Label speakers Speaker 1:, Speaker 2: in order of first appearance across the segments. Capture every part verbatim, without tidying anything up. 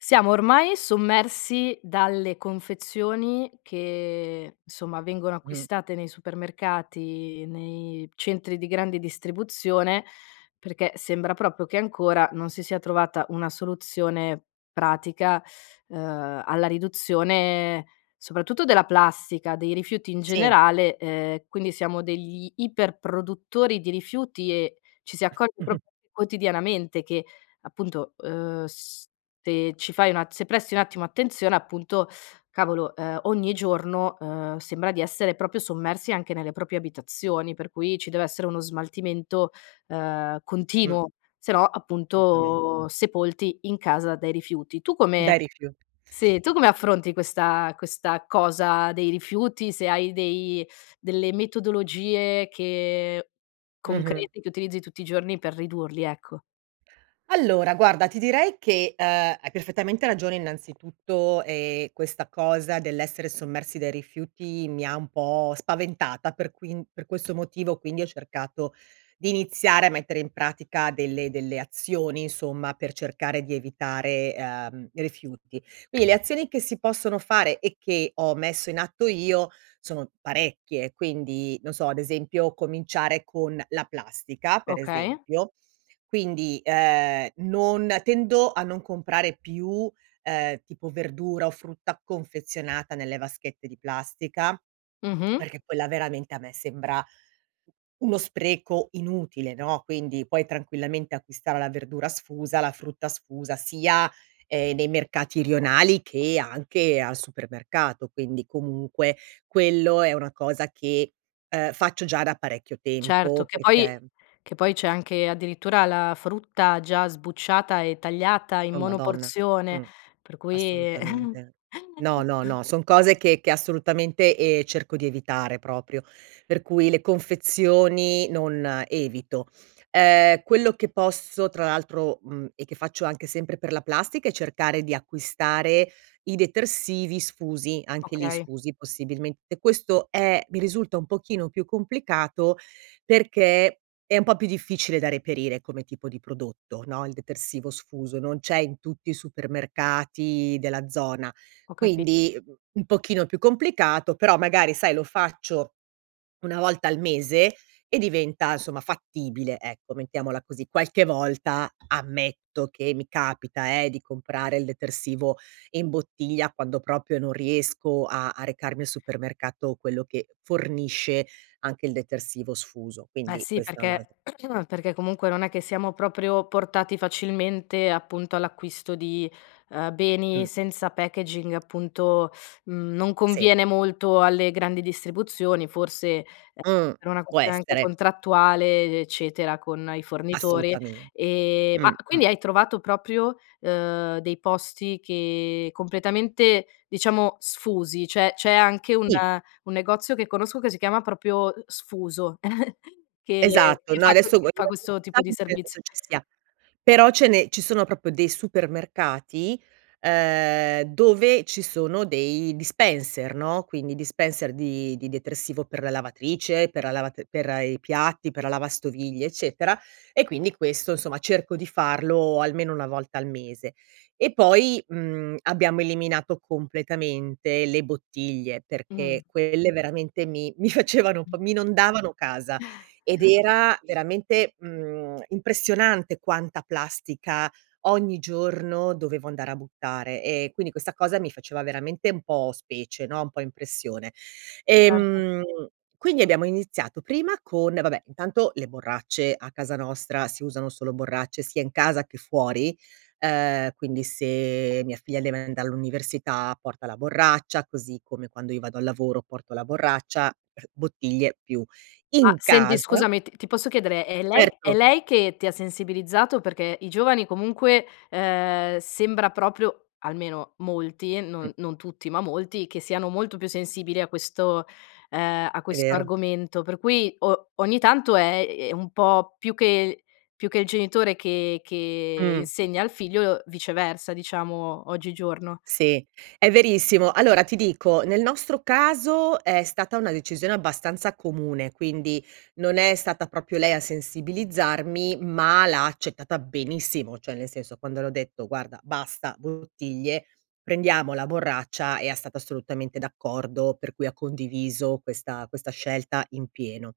Speaker 1: Siamo ormai sommersi dalle confezioni, che nsomma vengono
Speaker 2: Mh.
Speaker 1: acquistate nei supermercati nei centri di grande distribuzione, perché sembra proprio che ancora non si sia trovata una soluzione pratica, ehm, alla riduzione soprattutto della plastica, dei rifiuti in
Speaker 2: Sì.
Speaker 1: generale, ehm, quindi siamo degli iper produttori di rifiuti e ci si accorge proprio quotidianamente che appunto, uhm, se ci fai una se presti un attimo attenzione, appunto cavolo, ehm, ogni giorno, uhm, sembra di essere proprio sommersi anche nelle proprie abitazioni. Per cui ci deve essere uno smaltimento, uhm,
Speaker 2: Mh.
Speaker 1: continuo, sennò
Speaker 2: solutamente.
Speaker 1: appunto sepolti in casa dai rifiuti. Tu come
Speaker 2: Dai rifiu
Speaker 1: seh, tu come affronti questa questa cosa dei rifiuti? Se hai dei delle metodologie che
Speaker 2: Mh-mh.
Speaker 1: concreti che utilizzi tutti i giorni per ridurli, ecco.
Speaker 2: Allora, guarda ti direi che, uhm, hai perfettamente ragione innanzitutto e questa cosa dell'essere sommersi dai rifiuti mi ha un po' spaventata, per quin per questo motivo quindi ho cercato di iniziare a mettere in pratica delle delle azioni, insomma, per cercare di evitare, uhm, rifiuti. quidi le azioni che si possono fare e che ho messo in atto io, sono parecchie. Quindi non so ad esempio cominciare con la plastica per
Speaker 1: Okay.
Speaker 2: esempio, quindi, uhm, non tendo a non comprare più, uhm, tipo verdura o frutta confezionata nelle vaschette di plastica,
Speaker 1: Mh-mh.
Speaker 2: perché quella veramente a me sembra uno spreco inutile, no, quindi puoi tranquillamente acquistare la verdura sfusa, la frutta sfusa, sia, ehm, nei mercati rionali che anche al supermercato. Quindi comunque quello è una cosa che, uhm, faccio già da parecchio
Speaker 1: Certo
Speaker 2: tempo,
Speaker 1: che poi
Speaker 2: perché
Speaker 1: che poi c'è anche addirittura la frutta già sbucciata e tagliata in
Speaker 2: Oh Madonna,
Speaker 1: monoporzione
Speaker 2: mh,
Speaker 1: per cui
Speaker 2: assolutamente. No, no, no, son cose che che assolutamente, ehm, cerco di evitare proprio per cui le confezioni non evito. Uhm, quello che posso tra l'altro, mhmm, e che faccio anche sempre per la plastica è cercare di acquistare i detersivi sfusi, anche lì
Speaker 1: Okay.
Speaker 2: sfusi possibilmente. Questo è mi risulta un pochino più complicato, perché è un po' più difficile da reperire come tipo di prodotto, no, il detersivo sfuso. Non c'è in tutti i supermercati della zona,
Speaker 1: Ho capi
Speaker 2: quindi un pochino più complicato. Però magari sai, lo faccio una volta al mese e diventa insomma fattibile, ecco mettiamola così. Qualche volta ammetto che mi capita, eh, di comprare il detersivo in bottiglia, quando proprio non riesco a a recarmi al supermercato, quello che fornisce anche il detersivo sfuso,
Speaker 1: Beh,
Speaker 2: quindi
Speaker 1: sì,
Speaker 2: questa è un'al
Speaker 1: perché perché comunque non è che siamo proprio portati facilmente, appunto, all'acquisto di, uhm, beni
Speaker 2: Mh.
Speaker 1: senza packaging appunto, mhmm, non
Speaker 2: Sì.
Speaker 1: conviene molto alle grandi distribuzioni, forse a
Speaker 2: Mh,
Speaker 1: per una
Speaker 2: può
Speaker 1: anche
Speaker 2: essere.
Speaker 1: contrattuale, eccetera, con i fornitori.
Speaker 2: Assolutamente,
Speaker 1: E ma
Speaker 2: mh, mh.
Speaker 1: quindi hai trovato proprio, uhm, dei posti che completamente diciamo sfusi? Cioè, c'è anche un
Speaker 2: Sì.
Speaker 1: un negozio che conosco, che si chiama propio, sfuso che
Speaker 2: Esatto.
Speaker 1: che
Speaker 2: No
Speaker 1: fa
Speaker 2: adesso
Speaker 1: c fa questo tipo di
Speaker 2: [unintelligible]
Speaker 1: serviz
Speaker 2: penso ci sia, però ce ne ci sono proprio dei supermercati, uhm, dove ci sono dei dispenser, no, quindi dispenser di di detersivo per la lavatrice, per la lav per i piatti, per la lavastoviglie, eccetera. E quindi questo insomma cerco di farlo almeno una volta al mese. E poi, mhmm, abbiamo eliminato completamente le bottiglie.
Speaker 1: Mh.
Speaker 2: Perché quelle veramente mi mi facevano un
Speaker 1: Mh.
Speaker 2: po' mi inondavano casa, ed era veramente, mhmm, impressionante quanta plastica ogni giorno dovevo andare a buttare, ehm, quindi questa cosa mi faceva veramente un po' specie, no, un po' impressione.
Speaker 1: Certo.
Speaker 2: Ehm, quindi abbiamo iniziato prima con vabbè intanto le borracce a casa nostra si usano solo borracce sia in casa che fuori, uhm, quindi se mia figlia deve andar all'università porta la borraccia, così come quando io vado al lavoro porto la borraccia bottiglie più
Speaker 1: Ma
Speaker 2: in
Speaker 1: senti,
Speaker 2: casa
Speaker 1: scusami t ti posso chiedere: è lei è
Speaker 2: certo.
Speaker 1: lei che ti ha sensibilizzato? Perché i giovani comunque, ehm, sembra proprio almeno molti,
Speaker 2: Mh.
Speaker 1: non non tutti ma molti, che siano molto più sensibili a questo, ehm, a
Speaker 2: È
Speaker 1: questo
Speaker 2: vero.
Speaker 1: argomento per cui o ogni tanto è è un po' più che più che il genitore che che
Speaker 2: Mh.
Speaker 1: insegna al figlio, viceversa, diciamo, oggigiorno.
Speaker 2: Sì, è verissimo. Allora ti dico, nel nostro caso è stata una decisione abbastanza comune. Quindi non è stata proprio lei a sensibilizzarmi, ma l'ha accettata benissimo, cioè nel senso, quando le ho detto: "Guarda basta bottiglie, prendiamo la borraccia" ea stata assolutamente d'accordo per cui ha condiviso questa questa scelta in pieno.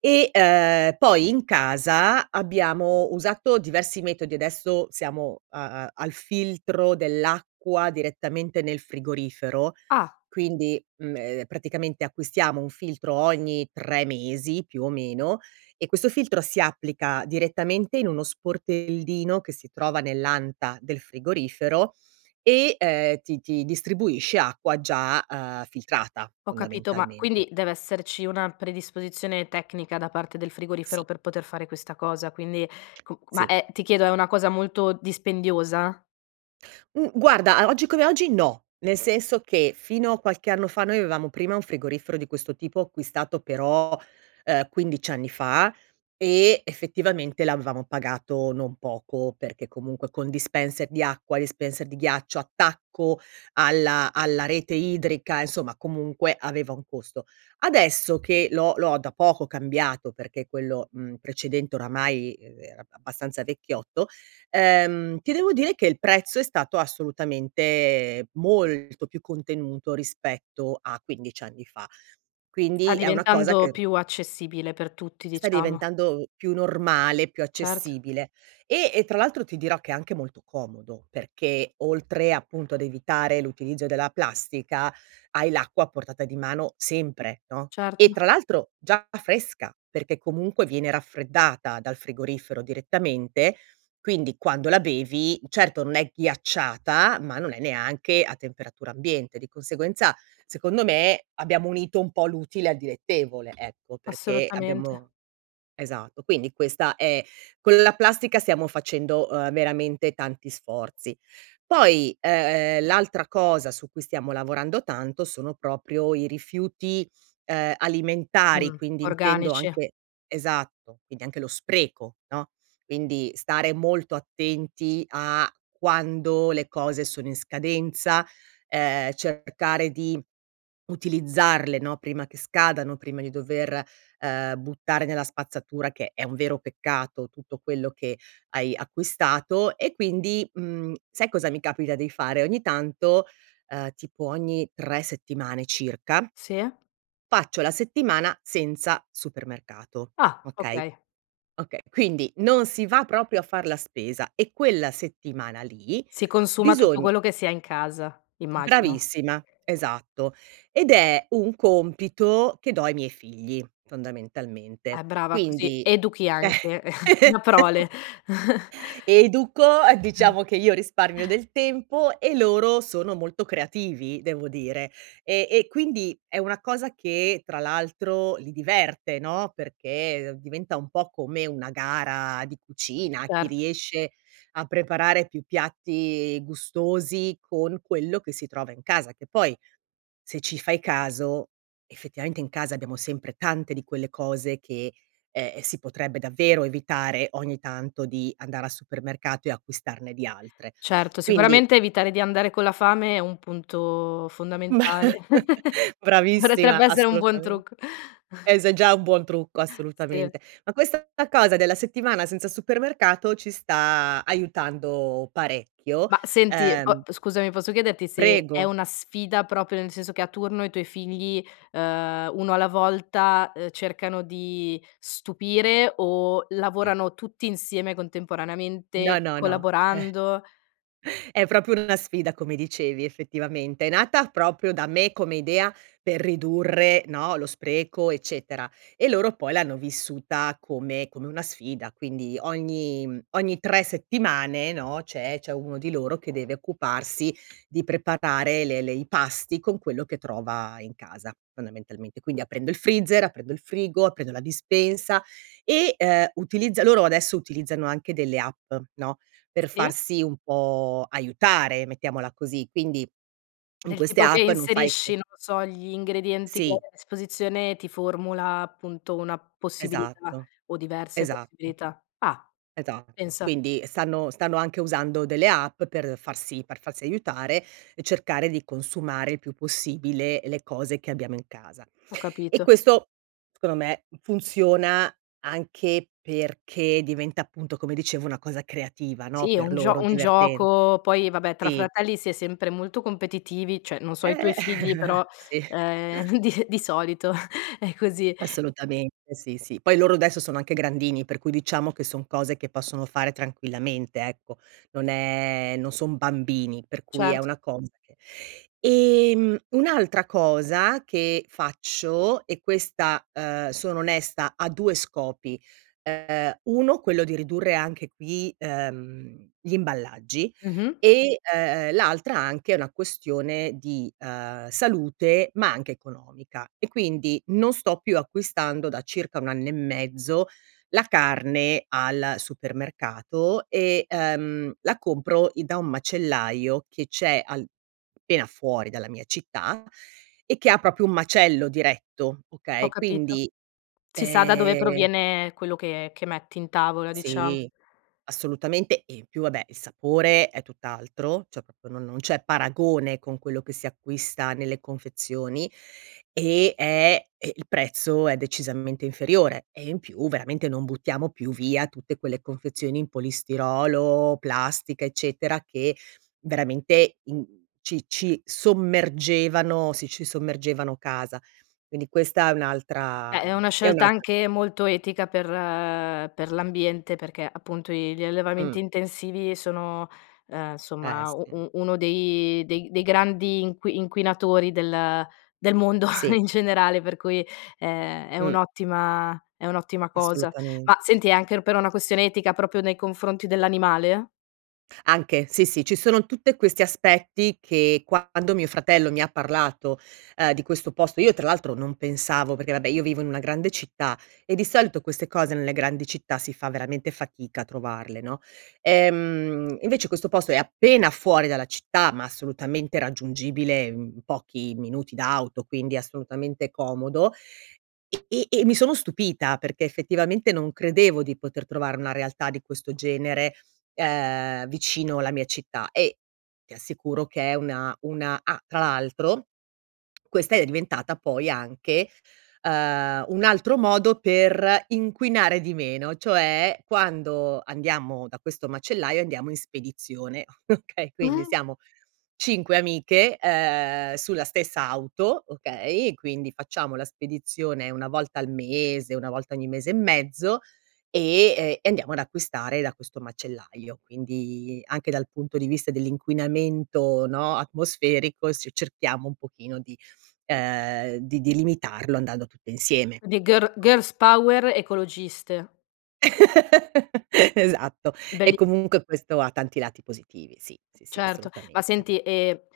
Speaker 2: E, uhm, poi in casa abbiamo usato diversi metodi adesso siamo, uhm, a al filtro dell'acqua direttamente nel frigorifero.
Speaker 1: Ah.
Speaker 2: Quindi, mhmm, ehm, praticamente acquistiamo un filtro ogni tre mesi, più o meno, e questo filtro si applica direttamente in uno sportellino che si trova nell'anta del frigorifero e, ehm, ti ti distribuisce acqua già, uhm, filtrata,
Speaker 1: Ho capito, ma
Speaker 2: fondamentalmente.
Speaker 1: quindi deve esserci una predisposizione tecnica da parte del frigorifero,
Speaker 2: Sì.
Speaker 1: per poter fare questa cosa. Quindi co c ma,
Speaker 2: Sì.
Speaker 1: è ti chiedo è una cosa molto dispendiosa?
Speaker 2: Mh, guarda o oggi come oggi no. Nel senso che fino a qualche anno fa noi avevamo prima un frigorifero di questo tipo acquistato però, uhm, quindici anni fa e effettivamente l'avevamo pagato non poco perché comunque con dispenser di acqua, dispenser di ghiaccio, attacco alla alla rete idrica, insomma, comunque aveva un costo. Adesso, che l'ho l'ho da poco cambiato perché quello, mhmm, precedente oramai, ehm, era abbastanza vecchiotto, ehm, ti devo dire che il prezzo è stato assolutamente molto più contenuto rispetto a quindici anni fa.
Speaker 1: Sta
Speaker 2: Quindi è una cosa
Speaker 1: diventando
Speaker 2: che
Speaker 1: più accessibile per tutti,
Speaker 2: sta
Speaker 1: diciamo.
Speaker 2: diventando più normale, più
Speaker 1: Certo.
Speaker 2: accessibile. E e tra l'altro ti dirò che è anche molto comodo, perché oltre appunto ad evitare l'utilizzo della plastica, hai l'acqua a portata di mano sempre, no e
Speaker 1: Certo.
Speaker 2: tra l'altro già fresca perché comunque viene raffreddata dal frigorifero direttamente, quindi quando la bevi, certo non è ghiacciata, ma non è neanche a temperatura ambiente, di conseguenza secondo me abbiamo unito un po' l'utile al dilettevole, ecco. Perché
Speaker 1: Assolutamente.
Speaker 2: abbiamo esatto. Quindi questa è con la plastica, stiamo facendo veramente tanti sforzi. Poi, ehm, l'altra cosa su cui stiamo lavorando tanto sono proprio i rifiuti, uhm, alimentari
Speaker 1: Mh,
Speaker 2: quindi intendo
Speaker 1: organici.
Speaker 2: anche esatto, quindi anche lo spreco, no? Quindi stare molto attenti a quando le cose sono in scadenza, ehm, cercare di utilizzarle, no, prima che scadano, prima di dover, uhm, buttare nella spazzatura, che è un vero peccato, tutto quello che hai acquistato e quindi, mhmm, sai cosa mi capita di fare? Ogni tanto, uhm, tipo ogni tre settimane circa
Speaker 1: Sì.
Speaker 2: faccio la settimana senza supermercato,
Speaker 1: Ah!
Speaker 2: okay?
Speaker 1: Okay.
Speaker 2: Okay, quindi non si va proprio a far la spesa e quella settimana lì
Speaker 1: Si consuma tutto
Speaker 2: bisogn
Speaker 1: quello che si ha in casa, immagino.
Speaker 2: bravissima, esatto, ed è un compito che do' ai miei figli
Speaker 1: Eh,
Speaker 2: fondamentalmente,
Speaker 1: brava, così
Speaker 2: quindi
Speaker 1: educhi anche una prole.
Speaker 2: educo, a diciamo che io risparmio del tempo e loro sono molto creativi, devo dire, e e quindi è una cosa che, tra l'altro, li diverte, no, perché diventa un po' come una gara di cucina. Chi
Speaker 1: Certo.
Speaker 2: riesce a preparare più piatti gustosi con quello che si trova in casa, che poi, se ci fai caso, effettivamente in casa abbiamo sempre tante di quelle cose che, eh, si potrebbe davvero evitare, ogni tanto di andare al supermercato e acquistarne di altre.
Speaker 1: Certo,
Speaker 2: Quindi
Speaker 1: sicuramente evitare di andare con la fame è un punto fondamentale, potrebbe
Speaker 2: Bravissima
Speaker 1: essere un buon
Speaker 2: assolutame
Speaker 1: trucco.
Speaker 2: eh, se già un buon trucco
Speaker 1: Sì.
Speaker 2: assolutamente. Ma questa cosa della settimana senza supermercato ci sta aiutando parecchio,
Speaker 1: Mah senti, po
Speaker 2: uhm
Speaker 1: scusami posso chiederti se è
Speaker 2: Prego.
Speaker 1: una sfida, proprio nel senso che a turno i tuoi figli, uhm, uno alla volta, ehm, cercano di stupire o
Speaker 2: Sì.
Speaker 1: lavorano tutti insieme
Speaker 2: No,
Speaker 1: contemporaneamente,
Speaker 2: no, no,
Speaker 1: collaborando?
Speaker 2: eh è proprio una sfida, come dicevi effettivamente. È nata proprio da me come idea per ridurre, no, lo spreco eccetera e loro poi l'hanno vissuta come come una sfida, quindi ogni ogni tre settimane, no, c'è c'è uno di loro che deve occuparsi di preparare le le i pasti con quello che trova in casa, fondamentalmente. Quindi aprendo il freezer, aprendo il frigo, aprendo la dispensa e, uhm, utilizza loro adesso utilizzano anche delle app, no, per
Speaker 1: Sì.
Speaker 2: farsi un po' aiutare, mettiamola così, quindi in
Speaker 1: Del
Speaker 2: queste
Speaker 1: tipo che
Speaker 2: app non fai
Speaker 1: inserisci,
Speaker 2: e
Speaker 1: non lo so, gli ingredienti che
Speaker 2: Sì.
Speaker 1: a disposizione ti formula appunto una possibilità
Speaker 2: Esatto,
Speaker 1: o diverse
Speaker 2: esatto.
Speaker 1: possibilità. Ah,
Speaker 2: Esatto,
Speaker 1: pensa.
Speaker 2: quindi stanno stanno anche usando delle app per farsi per farsi aiutare e cercare di consumare il più possibile le cose che abbiamo in casa.
Speaker 1: Ho
Speaker 2: E
Speaker 1: capito.
Speaker 2: questo, scondo me funziona anche perché diventa appunto come dicevo una cosa creativa, no,
Speaker 1: Sì, è
Speaker 2: per
Speaker 1: un gio
Speaker 2: loro,
Speaker 1: un
Speaker 2: diverten
Speaker 1: gioco poi vabbè tra
Speaker 2: sì.
Speaker 1: fratelli si è sempre molto competitivi, cioè non so i tuoi
Speaker 2: Eh,
Speaker 1: figli però,
Speaker 2: sì.
Speaker 1: ehm, di di solito è così.
Speaker 2: Assolutamente, sì, sì, poi loro adesso sono anche grandini per cui diciamo che son cose che possono fare tranquillamente, ecco. Non è non son bambini per cui è
Speaker 1: Certo.
Speaker 2: una cosa che ehm, un'altra cosa che faccio e questa, uhm, sono onesta, ha due scopi. Uhm, uno quello di ridurre anche qui, uhm, gli imballaggi,
Speaker 1: Mh-mh.
Speaker 2: e, uhm, l'altra anche è una questione di, uhm, salute ma anche economica e quindi non sto più acquistando, da circa un anno e mezzo, la carne al supermercato e, uhm, la compro da i un macellaio che c'è al pena fuori dalla mia città e che ha proprio un macello diretto,
Speaker 1: Ho
Speaker 2: okay,
Speaker 1: capito.
Speaker 2: quindi,
Speaker 1: Si sa da dove
Speaker 2: ehm
Speaker 1: proviene quello che che metti in tavola, diciamo.
Speaker 2: Sì, assolutamente e in più vabbè il sapore è tutt'altro, cioè proprio non non c'è paragone con quello che si acquista nelle confezioni. E è il prezzo è decisamente inferiore e in più veramente non buttiamo più via tutte quelle confezioni in polistirolo, plastica, eccetera, che veramente in ci ci sommergevano sì, ci sommergevano casa. Quindi questa è un'altra
Speaker 1: Eh, è una
Speaker 2: è
Speaker 1: scelta
Speaker 2: un'altra
Speaker 1: anche
Speaker 2: co
Speaker 1: molto etica per per l'ambiente, perché appunto gli gli
Speaker 2: Mh.
Speaker 1: allevamenti intensivi sono, uhm,
Speaker 2: Eh
Speaker 1: nsomma
Speaker 2: sì.
Speaker 1: uno dei dei grandi inqui inquinatori del del mondo
Speaker 2: Sì.
Speaker 1: in generale per cui è è
Speaker 2: Mh.
Speaker 1: un'ottima è un'ottima cosa,
Speaker 2: Assolutamen
Speaker 1: ma senti anche per una questione etica proprio nei confronti dell'animale?
Speaker 2: Anche, sì sì. Ci sono tutte questi aspetti, che quando mio fratello mi ha parlato, uhm, di questo posto io tra l'altro non pensavo, perché vabbè io vivo in una grande città e di solito queste cose nelle grandi città si fa veramente fatica a trovarle, no? Ehm, invece questo posto è appena fuori dalla città, ma assolutamente raggiungibile in pochi minuti d'auto. Quindi assolutamente comodo, e e mi sono stupita perché effettivamente non credevo di poter trovare una realtà di questo genere, uhm, vicino alla mia città e ti assicuro che è una una ah, tra l'altro questa è diventata poi anche, uhm, un altro modo per inquinare di meno: cioè, quando andiamo da questo macellaio andiamo in spedizione, okay. Quindi siamo cinque amiche, ehm, sulla stessa auto, okay, quindi facciamo la spedizione una volta al mese, una volta ogni mese e mezzo e e andiamo ad acquistare da questo macellaio, quindi anche dal punto di vista dell'inquinamento, no, atmosferico, se cerchiamo un pochino di, ehm, di di limitarlo andando tutte insieme,
Speaker 1: Di girl
Speaker 2: ecco.
Speaker 1: girl's power ecologiste.
Speaker 2: Esatto, e
Speaker 1: Belli.
Speaker 2: comunque questo ha tanti lati positivi. Sì, sì, sì
Speaker 1: Certo ma
Speaker 2: assolutamente.
Speaker 1: senti e,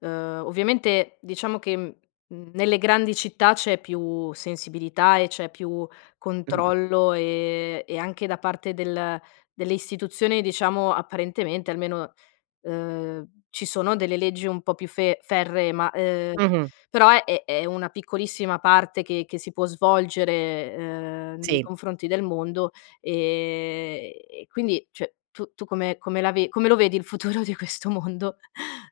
Speaker 1: uhm, ovviamente, diciamo che, mhmm, nelle grandi città c'è più sensibilità e c'è più
Speaker 2: Mh.
Speaker 1: controllo e e anche da parte del delle istituzioni, diciamo, apparentemente almeno, uhm, ci sono delle leggi un po' più fe ferree, ma, uhm,
Speaker 2: Mh-mh.
Speaker 1: però è è una piccolissima parte che che si può svolgere, uhm, nei
Speaker 2: Sì.
Speaker 1: confronti del mondo. E e quindi cè tu tu come come la ve come lo vedi il futuro di questo mondo?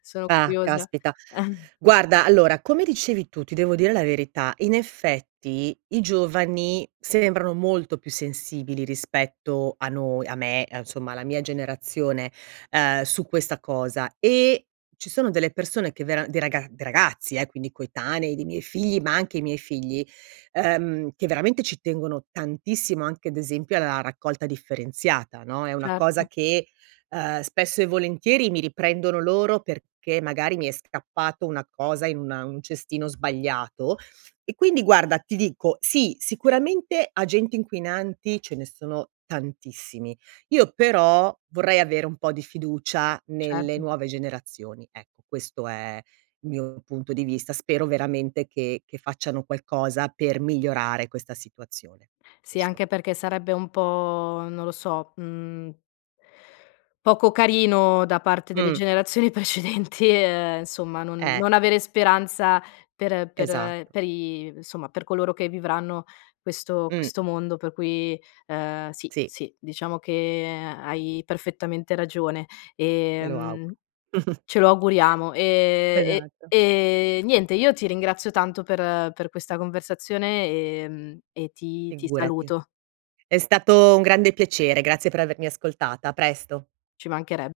Speaker 1: Sono
Speaker 2: Ah,
Speaker 1: curiosa.
Speaker 2: caspita. Guarda, allora, come dicevi tu, ti devo dire la verità, in effetti i giovani sembrano molto più sensibili, rispetto a noi a me, a insomma, alla mia generazione, ehm, su questa cosa e ci sono delle persone che vera dei raga dei ragazzi, eh, quindi coetanei, dei miei figli ma anche i miei figli, uhm, che veramente ci tengono tantissimo anche ad esempio alla raccolta differenziata, no, è una cosa
Speaker 1: Certo.
Speaker 2: che, uhm, spesso e volentieri mi riprendono loro perché magari mi è scappato una cosa in una in un cestino sbagliato. E quindi guarda, ti dico, sì, sicuramente agenti inquinanti ce ne sono tantissimi, io però vorrei avere un po' di fiducia nelle
Speaker 1: Certo.
Speaker 2: nuove generazioni. Ecco, questo è il mio punto di vista. Spero veramente che che facciano qualcosa per migliorare questa situazione.
Speaker 1: Sì,
Speaker 2: Questo.
Speaker 1: anche perché sarebbe un po', non lo so, mhmm, poco carino, da parte delle
Speaker 2: Mh.
Speaker 1: generazioni precedenti, ehm, somma non
Speaker 2: Eh.
Speaker 1: non avere speranza per per
Speaker 2: Esatto.
Speaker 1: per i nsomma per coloro che vivranno questo
Speaker 2: Mh.
Speaker 1: questo mondo per cui, ehm, sì,
Speaker 2: Sì.
Speaker 1: sì, diciamo che hai perfettamente ragione,
Speaker 2: Me lo
Speaker 1: ehm,
Speaker 2: auguro.
Speaker 1: ce lo auguriamo. Ehm, e
Speaker 2: Esatto.
Speaker 1: e niente, io ti ringrazio tanto per per questa conversazione, ehm, e ti ti
Speaker 2: Figurati.
Speaker 1: saluto.
Speaker 2: È stato un grande piacere. Grazie per avermi ascoltata. A presto.
Speaker 1: Ci manchereb